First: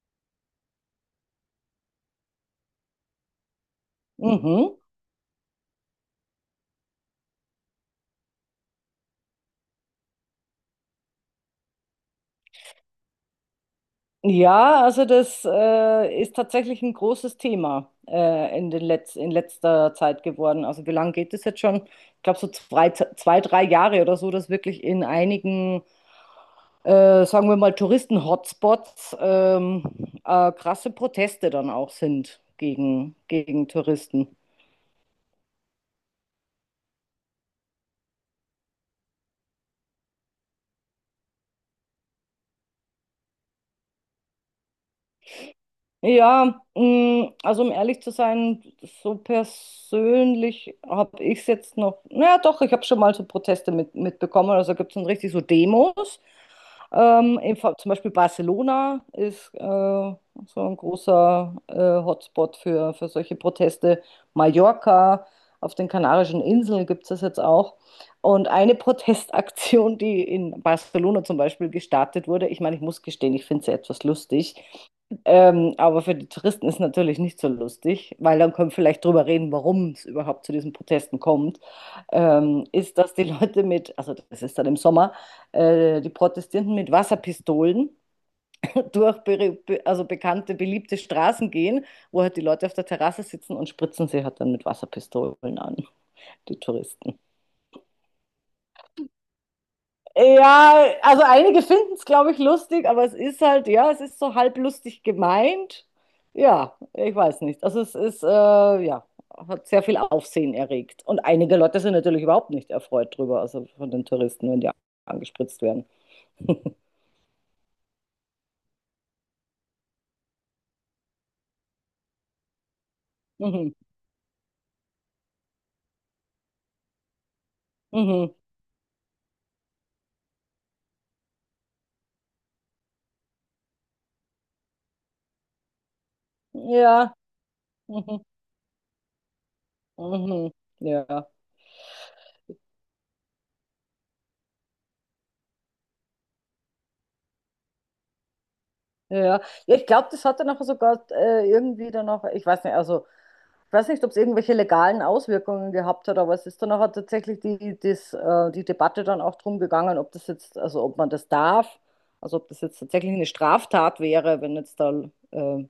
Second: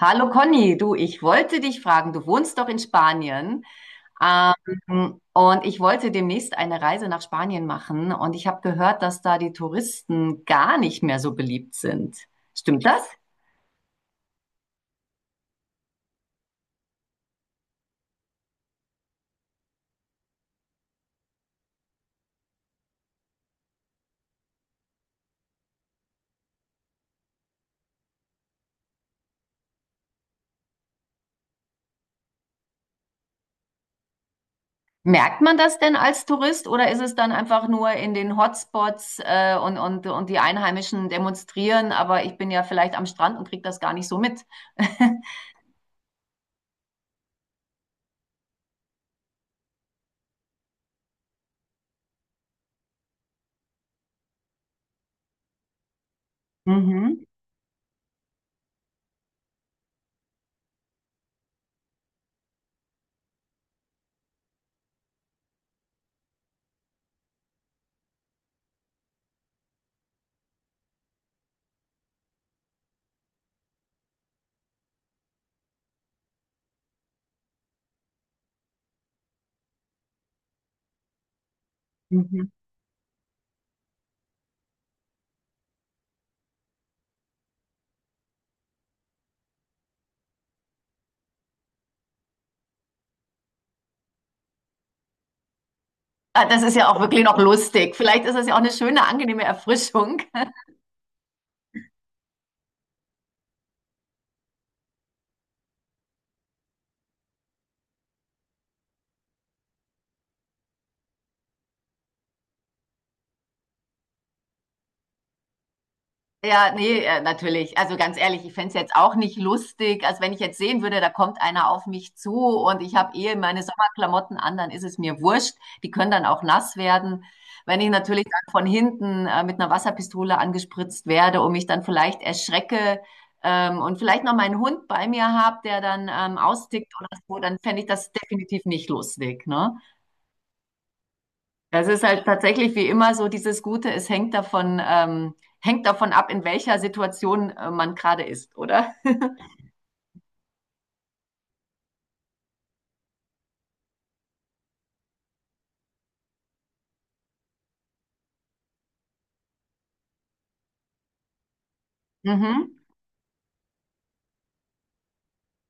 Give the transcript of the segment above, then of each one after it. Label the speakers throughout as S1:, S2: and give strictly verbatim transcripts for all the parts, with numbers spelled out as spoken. S1: Hallo Conny, du, ich wollte dich fragen, du wohnst doch in Spanien,
S2: Mhm.
S1: ähm, und ich wollte demnächst eine Reise nach Spanien machen und ich habe gehört, dass da die Touristen gar nicht mehr so beliebt sind. Stimmt das?
S2: Ja, also das äh, ist tatsächlich ein großes Thema äh, in den Letz in letzter Zeit geworden. Also wie lange geht es jetzt schon? Ich glaube so zwei, zwei, drei Jahre oder so, dass wirklich in einigen, äh, sagen wir mal, Touristen-Hotspots ähm, äh, krasse Proteste dann auch sind gegen, gegen Touristen.
S1: Merkt man das denn als Tourist oder ist es dann einfach nur in den Hotspots, äh, und, und, und die Einheimischen demonstrieren, aber ich bin ja vielleicht am Strand und kriege das gar nicht so mit?
S2: Ja, mh, also um ehrlich zu sein, so persönlich habe ich es jetzt noch, naja doch, ich habe schon mal so Proteste mit, mitbekommen, also gibt es dann richtig so Demos.
S1: Mhm,
S2: Ähm, in, Fa- zum Beispiel Barcelona ist äh, so ein großer äh, Hotspot für, für solche Proteste. Mallorca, auf den Kanarischen Inseln gibt es das jetzt auch. Und eine Protestaktion, die in Barcelona zum Beispiel gestartet wurde, ich meine, ich muss gestehen, ich finde sie etwas lustig. Ähm, aber für die Touristen ist natürlich nicht so lustig, weil dann können wir vielleicht drüber reden, warum es überhaupt zu diesen Protesten kommt.
S1: mhm.
S2: Ähm, ist, dass die Leute mit, also das ist dann im Sommer, äh, die Protestierenden mit Wasserpistolen durch be be- also bekannte, beliebte Straßen gehen, wo halt die Leute auf der Terrasse sitzen und spritzen sie halt dann mit Wasserpistolen an,
S1: Ah,
S2: die
S1: das ist ja auch
S2: Touristen.
S1: wirklich noch lustig. Vielleicht ist es ja auch eine schöne, angenehme Erfrischung.
S2: Ja, also einige finden es, glaube ich, lustig, aber es ist halt, ja, es ist so halb lustig gemeint. Ja, ich weiß nicht. Also es ist, äh, ja, hat sehr viel Aufsehen erregt. Und einige Leute sind natürlich überhaupt nicht erfreut drüber, also von den Touristen, wenn die angespritzt werden.
S1: Ja, nee, äh, natürlich. Also ganz ehrlich, ich fänd's jetzt auch nicht lustig. Also wenn ich jetzt sehen würde, da kommt einer auf mich zu und ich habe eh meine
S2: Mhm,
S1: Sommerklamotten an, dann ist es mir wurscht. Die können dann auch nass werden. Wenn ich natürlich
S2: mhm.
S1: dann von hinten äh, mit einer Wasserpistole angespritzt werde und mich dann vielleicht erschrecke ähm, und vielleicht noch meinen Hund bei mir habe, der dann ähm, austickt oder
S2: Ja,
S1: so, dann fänd ich das
S2: mhm,
S1: definitiv nicht lustig, ne?
S2: mhm, mhm. Ja.
S1: Das ist halt tatsächlich wie immer so dieses Gute, es hängt davon, ähm, hängt davon ab, in welcher Situation äh, man gerade ist, oder?
S2: Ja, ja, ja. ich glaube, das hat dann auch sogar äh, irgendwie dann auch, ich weiß nicht, also ich weiß nicht, ob es irgendwelche legalen Auswirkungen gehabt hat, aber es ist dann auch tatsächlich die, das, äh, die Debatte dann auch drum gegangen, ob das jetzt, also ob man das darf, also ob das
S1: Mhm.
S2: jetzt tatsächlich eine Straftat wäre, wenn jetzt da äh,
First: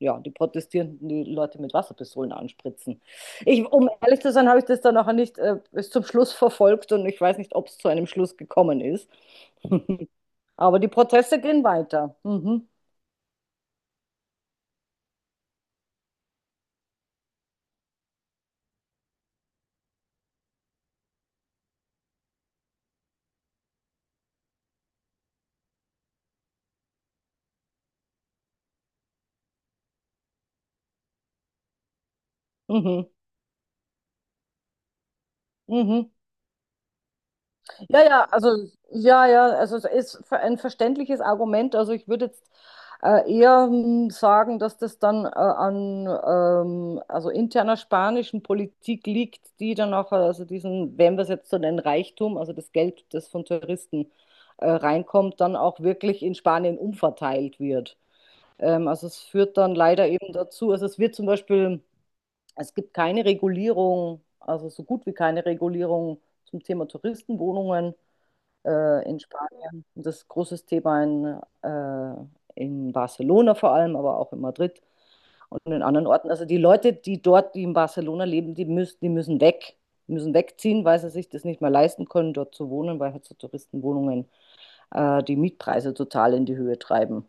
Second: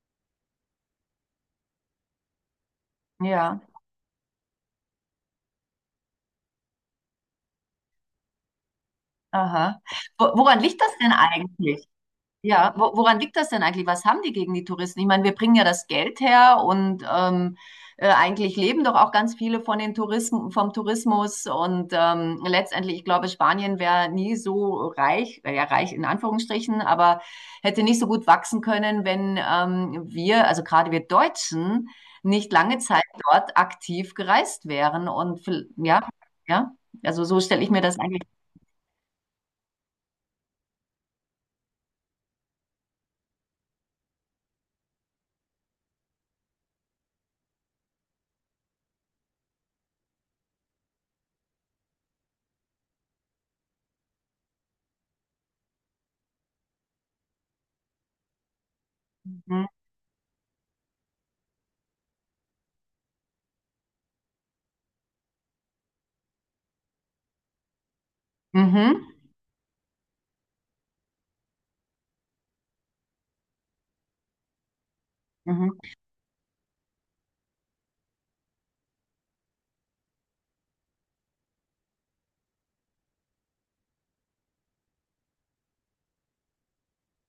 S2: ja, die Protestierenden die Leute mit Wasserpistolen anspritzen.
S1: Ja,
S2: Ich, um ehrlich zu sein, habe ich das dann auch nicht äh, bis zum Schluss verfolgt und ich weiß nicht, ob es zu einem Schluss gekommen ist.
S1: aha. Wo, woran
S2: Aber
S1: liegt
S2: die
S1: das denn
S2: Proteste gehen
S1: eigentlich?
S2: weiter. Mhm.
S1: Ja, wo, woran liegt das denn eigentlich? Was haben die gegen die Touristen? Ich meine, wir bringen ja das Geld her und ähm, äh, eigentlich leben doch auch ganz viele von den Touristen, vom Tourismus. Und ähm, letztendlich, ich glaube, Spanien wäre nie so reich, äh, ja, reich in Anführungsstrichen, aber hätte nicht so gut wachsen können, wenn ähm, wir, also gerade wir Deutschen, nicht lange Zeit
S2: Mhm.
S1: dort aktiv gereist wären. Und vi- ja,
S2: Mhm.
S1: ja, also so stelle ich mir das
S2: Ja,
S1: eigentlich.
S2: ja, also ja, ja, also es ist ver- ein verständliches Argument. Also ich würde jetzt äh, eher hm, sagen, dass das dann äh, an ähm, also interner spanischen Politik liegt, die dann auch, äh, also diesen, wenn wir es jetzt so nennen, Reichtum, also das Geld, das von Touristen äh, reinkommt, dann auch wirklich in Spanien umverteilt wird. Ähm, also es führt
S1: Mhm.
S2: dann leider eben dazu, also es wird zum Beispiel es gibt keine Regulierung, also so gut wie keine Regulierung zum Thema Touristenwohnungen
S1: Mhm.
S2: äh, in Spanien. Das ist ein großes Thema in, äh, in Barcelona vor allem, aber auch in Madrid und
S1: Mhm.
S2: in anderen Orten. Also die Leute, die dort, die in Barcelona leben, die müssen, die müssen weg, müssen wegziehen, weil sie sich das nicht mehr leisten können, dort zu wohnen, weil halt so Touristenwohnungen äh, die Mietpreise total in die Höhe treiben.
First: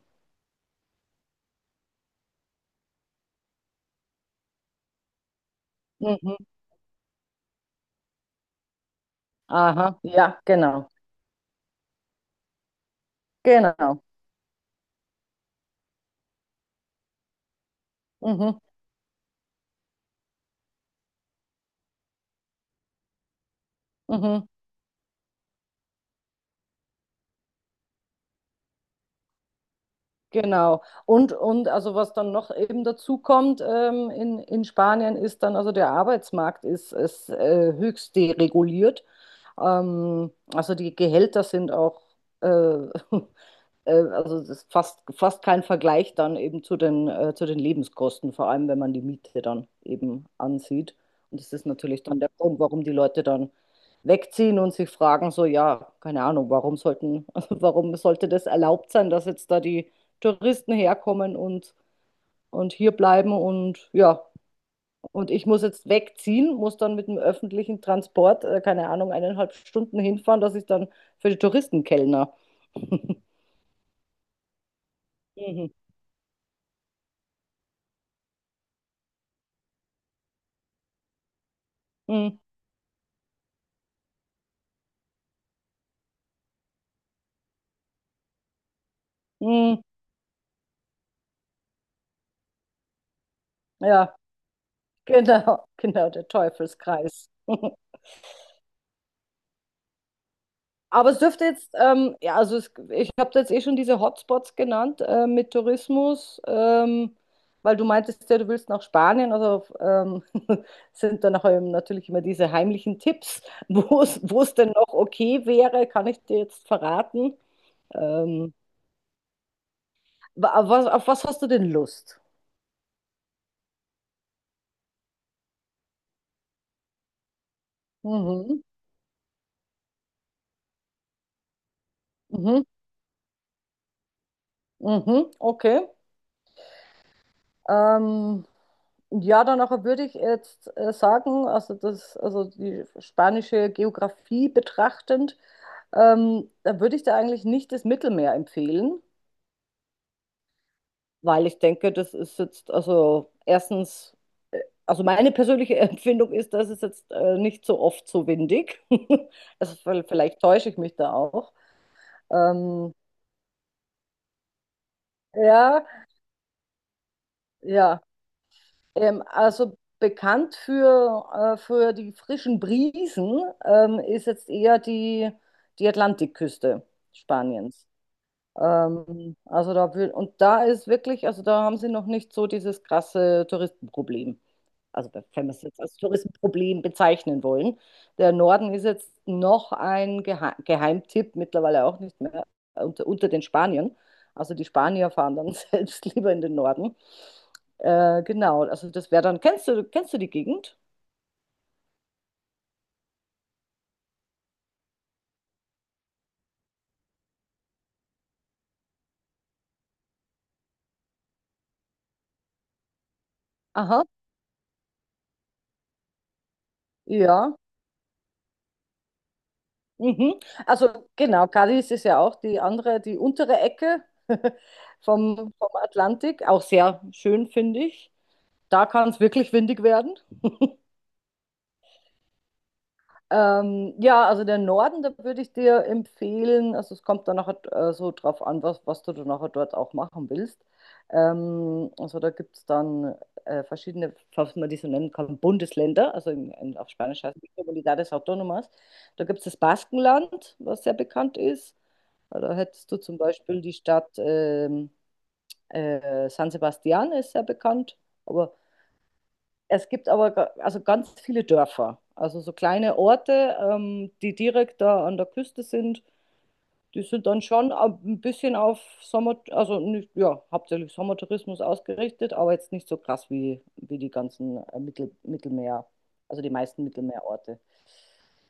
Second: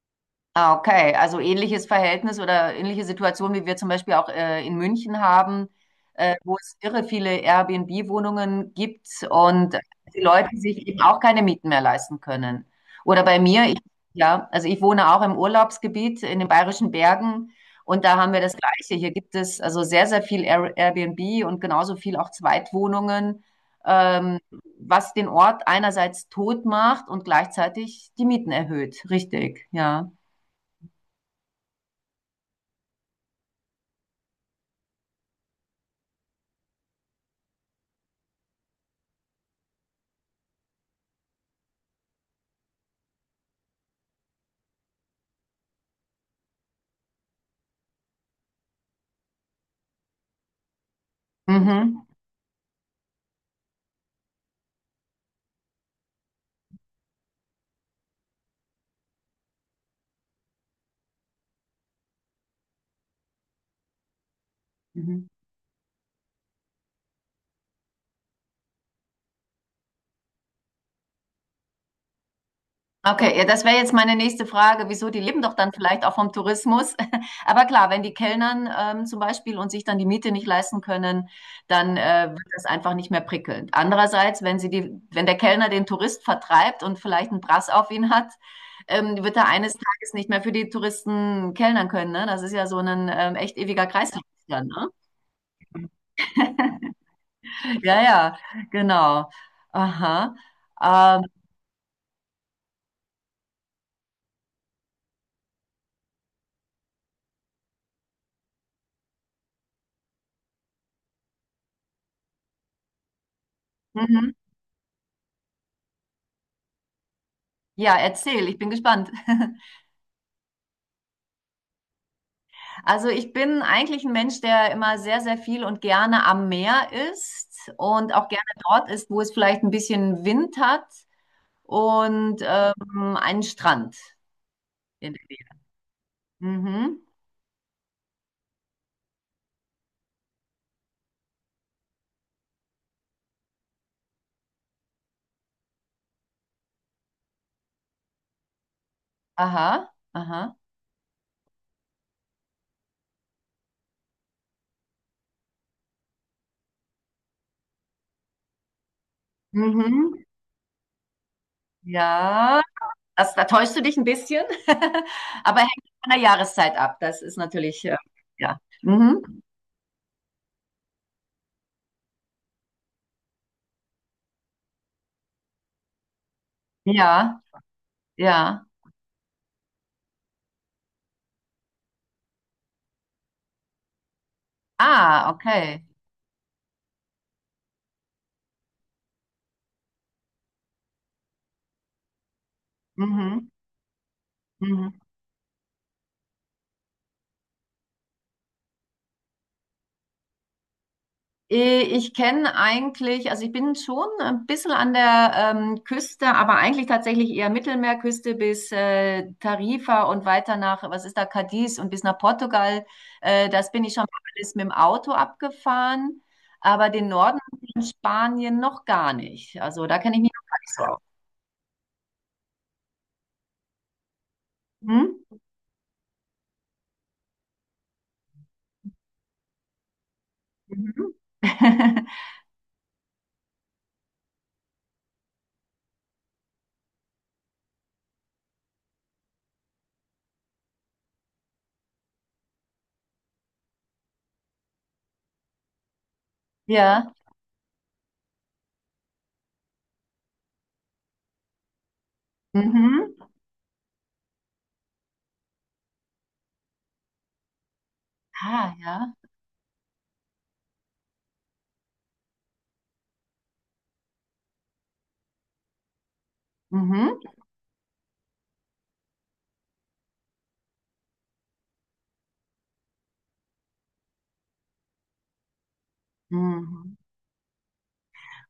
S1: Ah, okay. Also ähnliches Verhältnis oder ähnliche Situation, wie wir zum Beispiel auch äh, in München haben, äh,
S2: Mhm.
S1: wo es irre viele Airbnb-Wohnungen gibt und
S2: Aha,
S1: die
S2: ja,
S1: Leute sich
S2: genau,
S1: eben auch keine Mieten mehr leisten können. Oder bei mir, ich,
S2: genau.
S1: ja, also ich wohne auch im Urlaubsgebiet in den Bayerischen Bergen und da haben wir das
S2: Mhm.
S1: Gleiche. Hier gibt es also sehr, sehr viel Air Airbnb und genauso viel auch Zweitwohnungen, ähm,
S2: Mhm.
S1: was den Ort einerseits tot macht und gleichzeitig die Mieten erhöht. Richtig, ja.
S2: Genau. Und, und also was dann noch eben dazu kommt ähm, in, in Spanien ist dann, also der Arbeitsmarkt ist, ist äh, höchst dereguliert. Ähm, also die Gehälter sind auch äh, Äh, also es ist fast, fast kein Vergleich dann eben zu den, äh, zu den Lebenskosten, vor allem wenn man die Miete dann eben ansieht. Und das ist natürlich
S1: Mhm.
S2: dann der Grund, warum die Leute dann wegziehen und sich fragen, so, ja, keine Ahnung, warum sollten, warum sollte das erlaubt sein, dass jetzt da die Touristen herkommen und, und hier bleiben und ja,
S1: Mhm.
S2: und ich muss jetzt wegziehen, muss dann mit dem öffentlichen Transport, äh, keine Ahnung, eineinhalb Stunden hinfahren, dass ich dann für die Touristen kellner.
S1: Okay, ja, das wäre jetzt meine nächste Frage. Wieso? Die leben doch dann vielleicht auch vom Tourismus. Aber klar, wenn die Kellnern ähm, zum Beispiel und sich dann die Miete nicht leisten können, dann äh,
S2: Mhm.
S1: wird das einfach nicht mehr prickelnd. Andererseits, wenn sie die, wenn der Kellner den Tourist vertreibt und vielleicht einen Brass auf ihn hat, ähm, wird er eines
S2: Hm,
S1: Tages nicht mehr für die Touristen kellnern können. Ne? Das ist ja so ein ähm, echt ewiger
S2: ja,
S1: Kreislauf dann, ne?
S2: genau, genau, der Teufelskreis.
S1: Ja, ja, genau. Aha.
S2: Aber es
S1: Ähm,
S2: dürfte jetzt, ähm, ja, also es, ich habe jetzt eh schon diese Hotspots genannt äh, mit Tourismus, ähm, weil du meintest ja, du willst nach Spanien, also ähm, sind dann auch ähm, natürlich immer diese heimlichen Tipps, wo es,
S1: mhm.
S2: wo es denn noch okay wäre, kann ich dir jetzt verraten.
S1: Ja, erzähl,
S2: Ähm,
S1: ich bin gespannt.
S2: wa- auf was, auf was hast du denn Lust?
S1: Also ich bin eigentlich ein Mensch, der immer sehr, sehr viel und gerne am Meer ist und auch gerne
S2: Mhm,
S1: dort ist, wo es vielleicht ein bisschen Wind hat und
S2: mhm,
S1: ähm, einen Strand in der
S2: mhm,
S1: Nähe.
S2: okay.
S1: Mhm.
S2: Ähm, ja, dann auch würde ich jetzt äh, sagen, also das, also die spanische Geografie betrachtend, ähm, da würde ich da eigentlich nicht das Mittelmeer empfehlen,
S1: Aha, aha.
S2: weil ich denke, das ist jetzt, also erstens, also meine persönliche Empfindung ist, dass es jetzt äh, nicht so oft so windig. Also
S1: Mhm.
S2: vielleicht täusche ich mich da auch.
S1: Ja,
S2: Ähm,
S1: das, da täuschst du dich ein bisschen, aber hängt
S2: ja,
S1: von der Jahreszeit ab. Das ist natürlich, äh,
S2: ja.
S1: ja.
S2: Ähm,
S1: Mhm.
S2: also bekannt für, äh, für die frischen Brisen ähm, ist jetzt eher die, die Atlantikküste
S1: Ja,
S2: Spaniens.
S1: ja.
S2: Ähm, also da will, und da ist wirklich, also da haben sie noch nicht so dieses krasse Touristenproblem. Also
S1: Ah,
S2: wenn wir es jetzt
S1: okay.
S2: als Touristenproblem bezeichnen wollen. Der Norden ist jetzt noch ein Gehe Geheimtipp, mittlerweile auch nicht mehr, unter, unter den
S1: Mhm.
S2: Spaniern. Also die
S1: Mhm.
S2: Spanier fahren dann selbst lieber in den Norden. Äh, genau, also das wäre dann, kennst du, kennst du die Gegend?
S1: Äh, Ich kenne eigentlich, also ich bin schon ein bisschen an der ähm, Küste, aber eigentlich tatsächlich eher Mittelmeerküste bis äh, Tarifa und weiter nach, was ist da, Cadiz und bis nach Portugal. Äh, das bin ich schon
S2: Aha,
S1: mal alles mit dem Auto abgefahren, aber den Norden
S2: ja.
S1: in Spanien noch gar nicht. Also da kenne ich mich
S2: Mhm.
S1: noch gar nicht so aus.
S2: Also genau, Cadiz ist ja auch die andere, die untere Ecke
S1: Hm?
S2: vom, vom Atlantik, auch sehr schön, finde ich. Da kann es wirklich windig werden.
S1: Mhm.
S2: Ähm, ja, also der Norden, da würde ich dir empfehlen, also es kommt dann nachher äh, so drauf an, was, was du dann nachher dort auch machen willst. Ähm, also da gibt es dann äh, verschiedene, falls man die so nennen kann, Bundesländer, also in, in, auf
S1: Ja.
S2: Spanisch heißt es Comunidades Autónomas. Da gibt es das Baskenland, was sehr bekannt ist. Da hättest du
S1: Mhm.
S2: zum Beispiel die Stadt ähm, äh, San Sebastian, ist sehr bekannt. Aber
S1: Ah, ja.
S2: es gibt aber ga- also ganz viele Dörfer, also so kleine Orte, ähm, die direkt da an der Küste sind. Die
S1: Mhm.
S2: sind dann schon ab- ein bisschen auf Sommer, also nicht, ja, hauptsächlich Sommertourismus ausgerichtet, aber jetzt nicht so krass wie, wie die ganzen äh, Mittel, Mittelmeer, also die meisten
S1: Mhm.
S2: Mittelmeerorte.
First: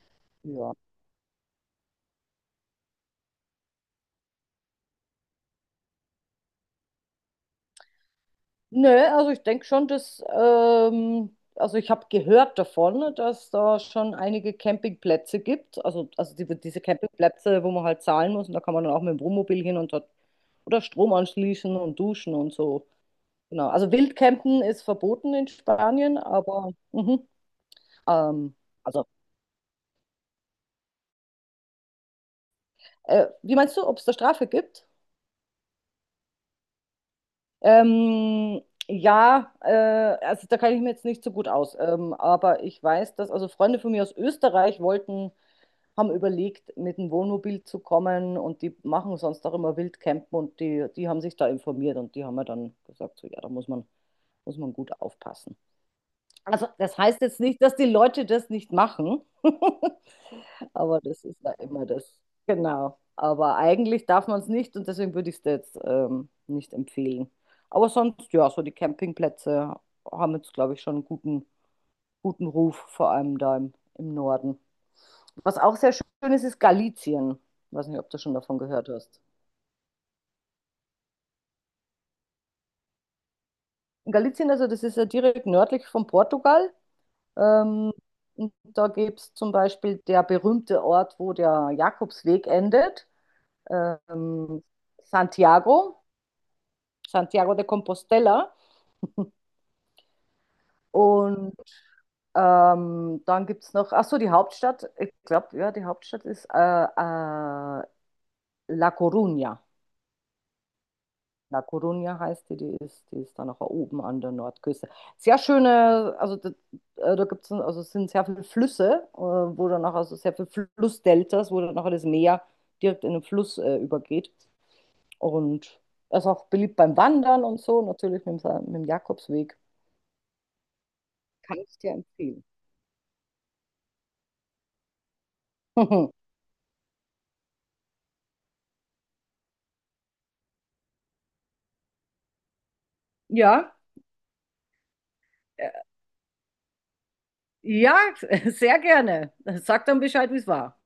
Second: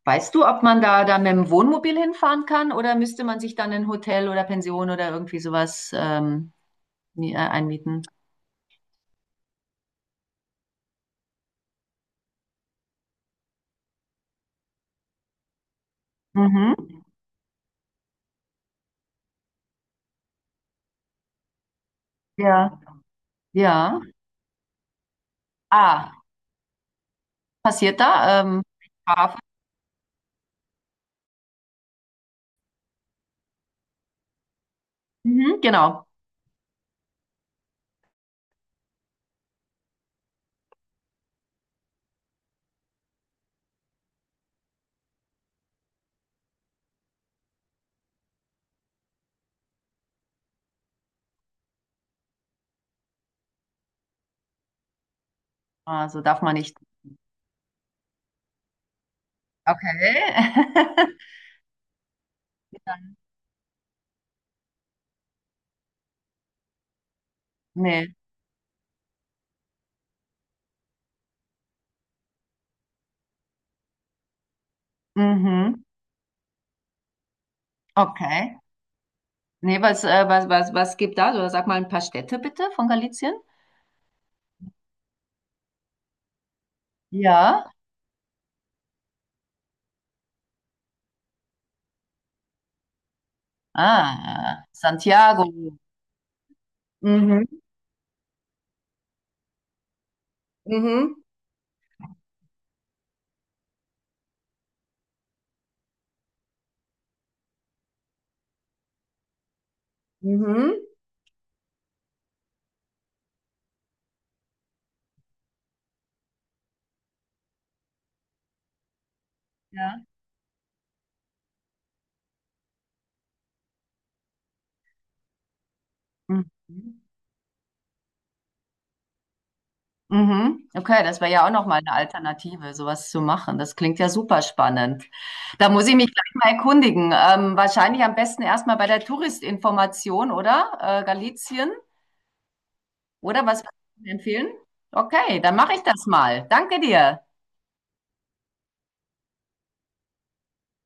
S1: Weißt du, ob
S2: Ja.
S1: man da da mit dem Wohnmobil hinfahren kann oder müsste man sich dann ein Hotel oder Pension oder irgendwie sowas ähm, mi- äh, einmieten?
S2: Nö, also ich denke schon, dass, ähm, also ich habe gehört davon, dass da schon einige Campingplätze gibt. Also, also die,
S1: Mhm.
S2: diese Campingplätze, wo man halt zahlen muss und da kann man dann auch mit dem Wohnmobil hin und dort oder Strom anschließen und duschen und
S1: Ja.
S2: so. Genau. Also
S1: Ja.
S2: Wildcampen ist verboten in Spanien,
S1: Ah,
S2: aber mhm.
S1: passiert da?
S2: Ähm,
S1: Ähm,
S2: also,
S1: Strafe?
S2: äh, wie meinst du, ob es da Strafe gibt?
S1: Mhm, genau.
S2: Ähm, ja, äh, also da kann ich mir jetzt nicht so gut aus. Ähm, aber ich weiß, dass also Freunde von mir aus Österreich wollten haben überlegt, mit dem Wohnmobil zu kommen und die machen sonst auch immer Wildcampen und die, die haben sich da informiert und die haben mir dann gesagt, so ja, da muss man, muss man gut aufpassen.
S1: Also darf man
S2: Also
S1: nicht.
S2: das heißt jetzt nicht, dass die Leute das nicht machen, aber
S1: Okay.
S2: das ist da immer das. Genau. Aber eigentlich darf man es nicht und deswegen würde ich es jetzt ähm, nicht empfehlen. Aber
S1: Nee.
S2: sonst, ja, so die Campingplätze haben jetzt, glaube ich, schon einen guten, guten Ruf, vor allem da im, im Norden. Was auch
S1: Mhm.
S2: sehr schön ist, ist Galicien. Ich weiß nicht, ob du schon
S1: Okay.
S2: davon gehört hast.
S1: Nee, was, äh, was, was, was gibt da so? Sag mal ein paar Städte bitte von Galicien.
S2: In Galicien, also das ist ja direkt nördlich von Portugal.
S1: Ja.
S2: Ähm, und da gibt es zum Beispiel der berühmte Ort, wo der Jakobsweg endet,
S1: Ah,
S2: ähm,
S1: Santiago.
S2: Santiago,
S1: Mhm.
S2: Santiago de Compostela.
S1: Mhm.
S2: Und ähm, dann gibt es noch, ach so, die Hauptstadt, ich glaube, ja, die Hauptstadt ist äh, äh, La Coruña.
S1: Mhm.
S2: La Coruña heißt die, die ist, die ist dann auch oben an der Nordküste. Sehr schöne, also da, äh, da gibt's, ein- also es sind sehr viele Flüsse, äh, wo dann auch,
S1: Ja.
S2: also sehr viele Flussdeltas, wo dann nachher das Meer direkt in den Fluss äh, übergeht. Und er ist auch beliebt beim
S1: Mhm.
S2: Wandern und so, natürlich mit, dem Sa- mit dem Jakobsweg.
S1: Mhm. Okay, das wäre ja auch
S2: Kann ich
S1: nochmal eine
S2: dir empfehlen.
S1: Alternative, sowas zu machen. Das klingt ja super spannend. Da muss ich mich gleich mal erkundigen. Ähm, wahrscheinlich am besten erstmal bei der Touristinformation, oder? Äh, Galizien, oder was würdest
S2: Ja,
S1: du mir empfehlen? Okay, dann
S2: äh,
S1: mache ich das mal. Danke dir.
S2: ja, sehr gerne. Sag dann Bescheid, wie es war.